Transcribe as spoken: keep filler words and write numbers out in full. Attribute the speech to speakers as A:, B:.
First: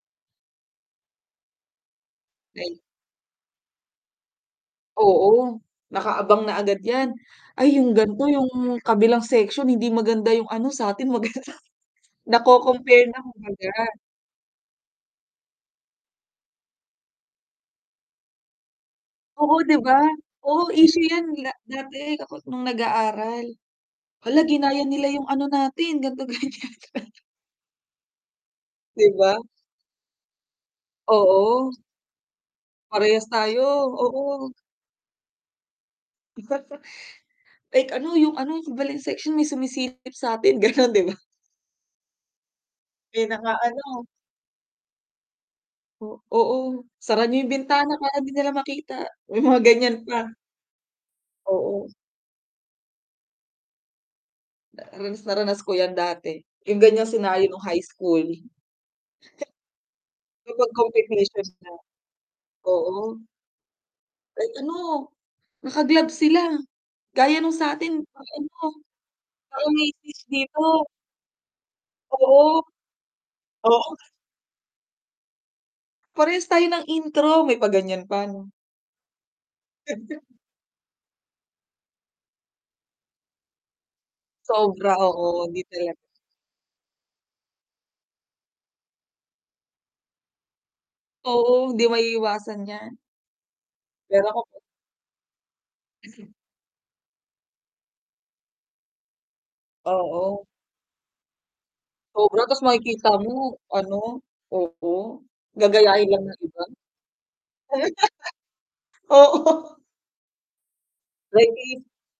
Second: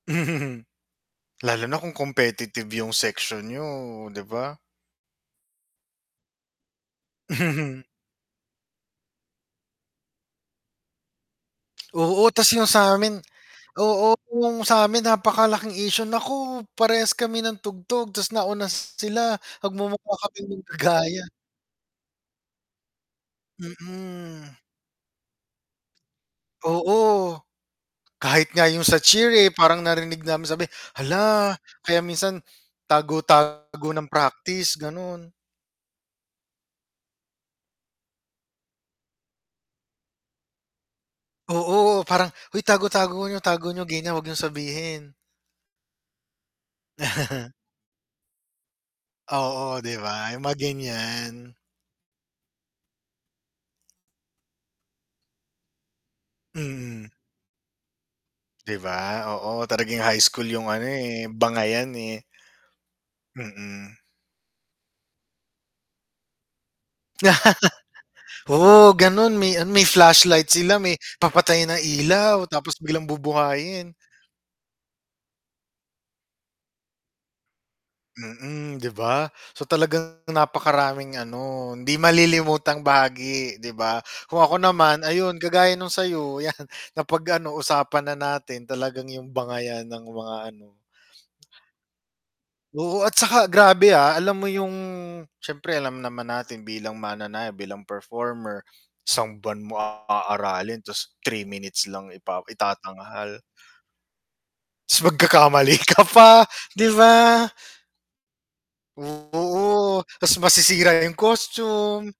A: Lalo na kung competitive
B: Ay.
A: yung section niyo, 'di ba?
B: Oo. Nakaabang na agad yan. Ay yung ganito, yung kabilang section hindi maganda yung ano sa'tin maganda.
A: Oo tas yung
B: Naco-compare
A: sa'min
B: na kung baga.
A: oo yung sa'min napakalaking isyu naku, parehas kami ng tugtog tas nauna sila,
B: Oo 'di ba.
A: magmumukha kaming
B: Oo, isyu
A: nanggaya.
B: yan da dati nung kako nung nag-aaral. Hala
A: Mm.
B: ginayan nila yung ano natin ganto, ganyan.
A: Oo. Kahit nga yung sa
B: 'Di
A: cheer,
B: ba?
A: eh, parang narinig namin sabi, hala
B: Oo.
A: kaya minsan tago
B: Parehas tayo,
A: tago ng
B: oo.
A: practice ganon.
B: Like ano, yung ano, yung ibang section may sumisilip sa'tin ganon, 'di ba?
A: Oo parang, hoy tago tago
B: May
A: niyo tago niyo,
B: naka-ano
A: ganyan. Huwag niyong sabihin.
B: O, oo, sara niyo yung bintana para di nila makita, may mga
A: Oo, di
B: ganyan pa.
A: ba yung mga ganyan.
B: Oo. Ranas na ranas ko yan dati. Yung ganyang
A: Mm.
B: senaryo nung high school.
A: 'Di ba, oo. Talaga yung high school yung
B: Kapag
A: ano eh,
B: competition na.
A: bangayan eh.
B: Oo.
A: Mm.
B: Kahit ano, naka-gloves sila, gaya nung sa'tin, ay ano,
A: Oo ganon, may a
B: parang
A: may
B: may fish
A: flashlight
B: dito.
A: sila, may papatay ng ilaw,
B: Oo.
A: tapos biglang
B: Oo.
A: bubuhayin.
B: Parehas tayo ng intro, may pa ganyan pa ano.
A: Mm, 'di ba? So talagang napakaraming ano, hindi malilimutang bahagi, 'di ba. Kung ako
B: Sobra,
A: naman, ayun,
B: oo, hindi
A: kagaya nung
B: tala
A: sa'yo yan kapag ano, usapan na natin talagang yung bangayan ng mga ano.
B: Oo, hindi maiiwasan yan.
A: Oo at saka grabe ah.
B: Pero
A: Alam mo
B: kapag
A: yung siyempre alam naman natin bilang mananayaw, bilang performer, isang buwan mo
B: Oo.
A: aaralin tas three minutes lang ipa
B: Sobra tas makikita mo
A: itatanghal.
B: ano, oo.
A: Tas magkakamali ka
B: Gagayahin lang
A: pa,
B: ng iba.
A: 'di ba?
B: Oo.
A: Oo, tas masisira yung
B: Like if
A: costume.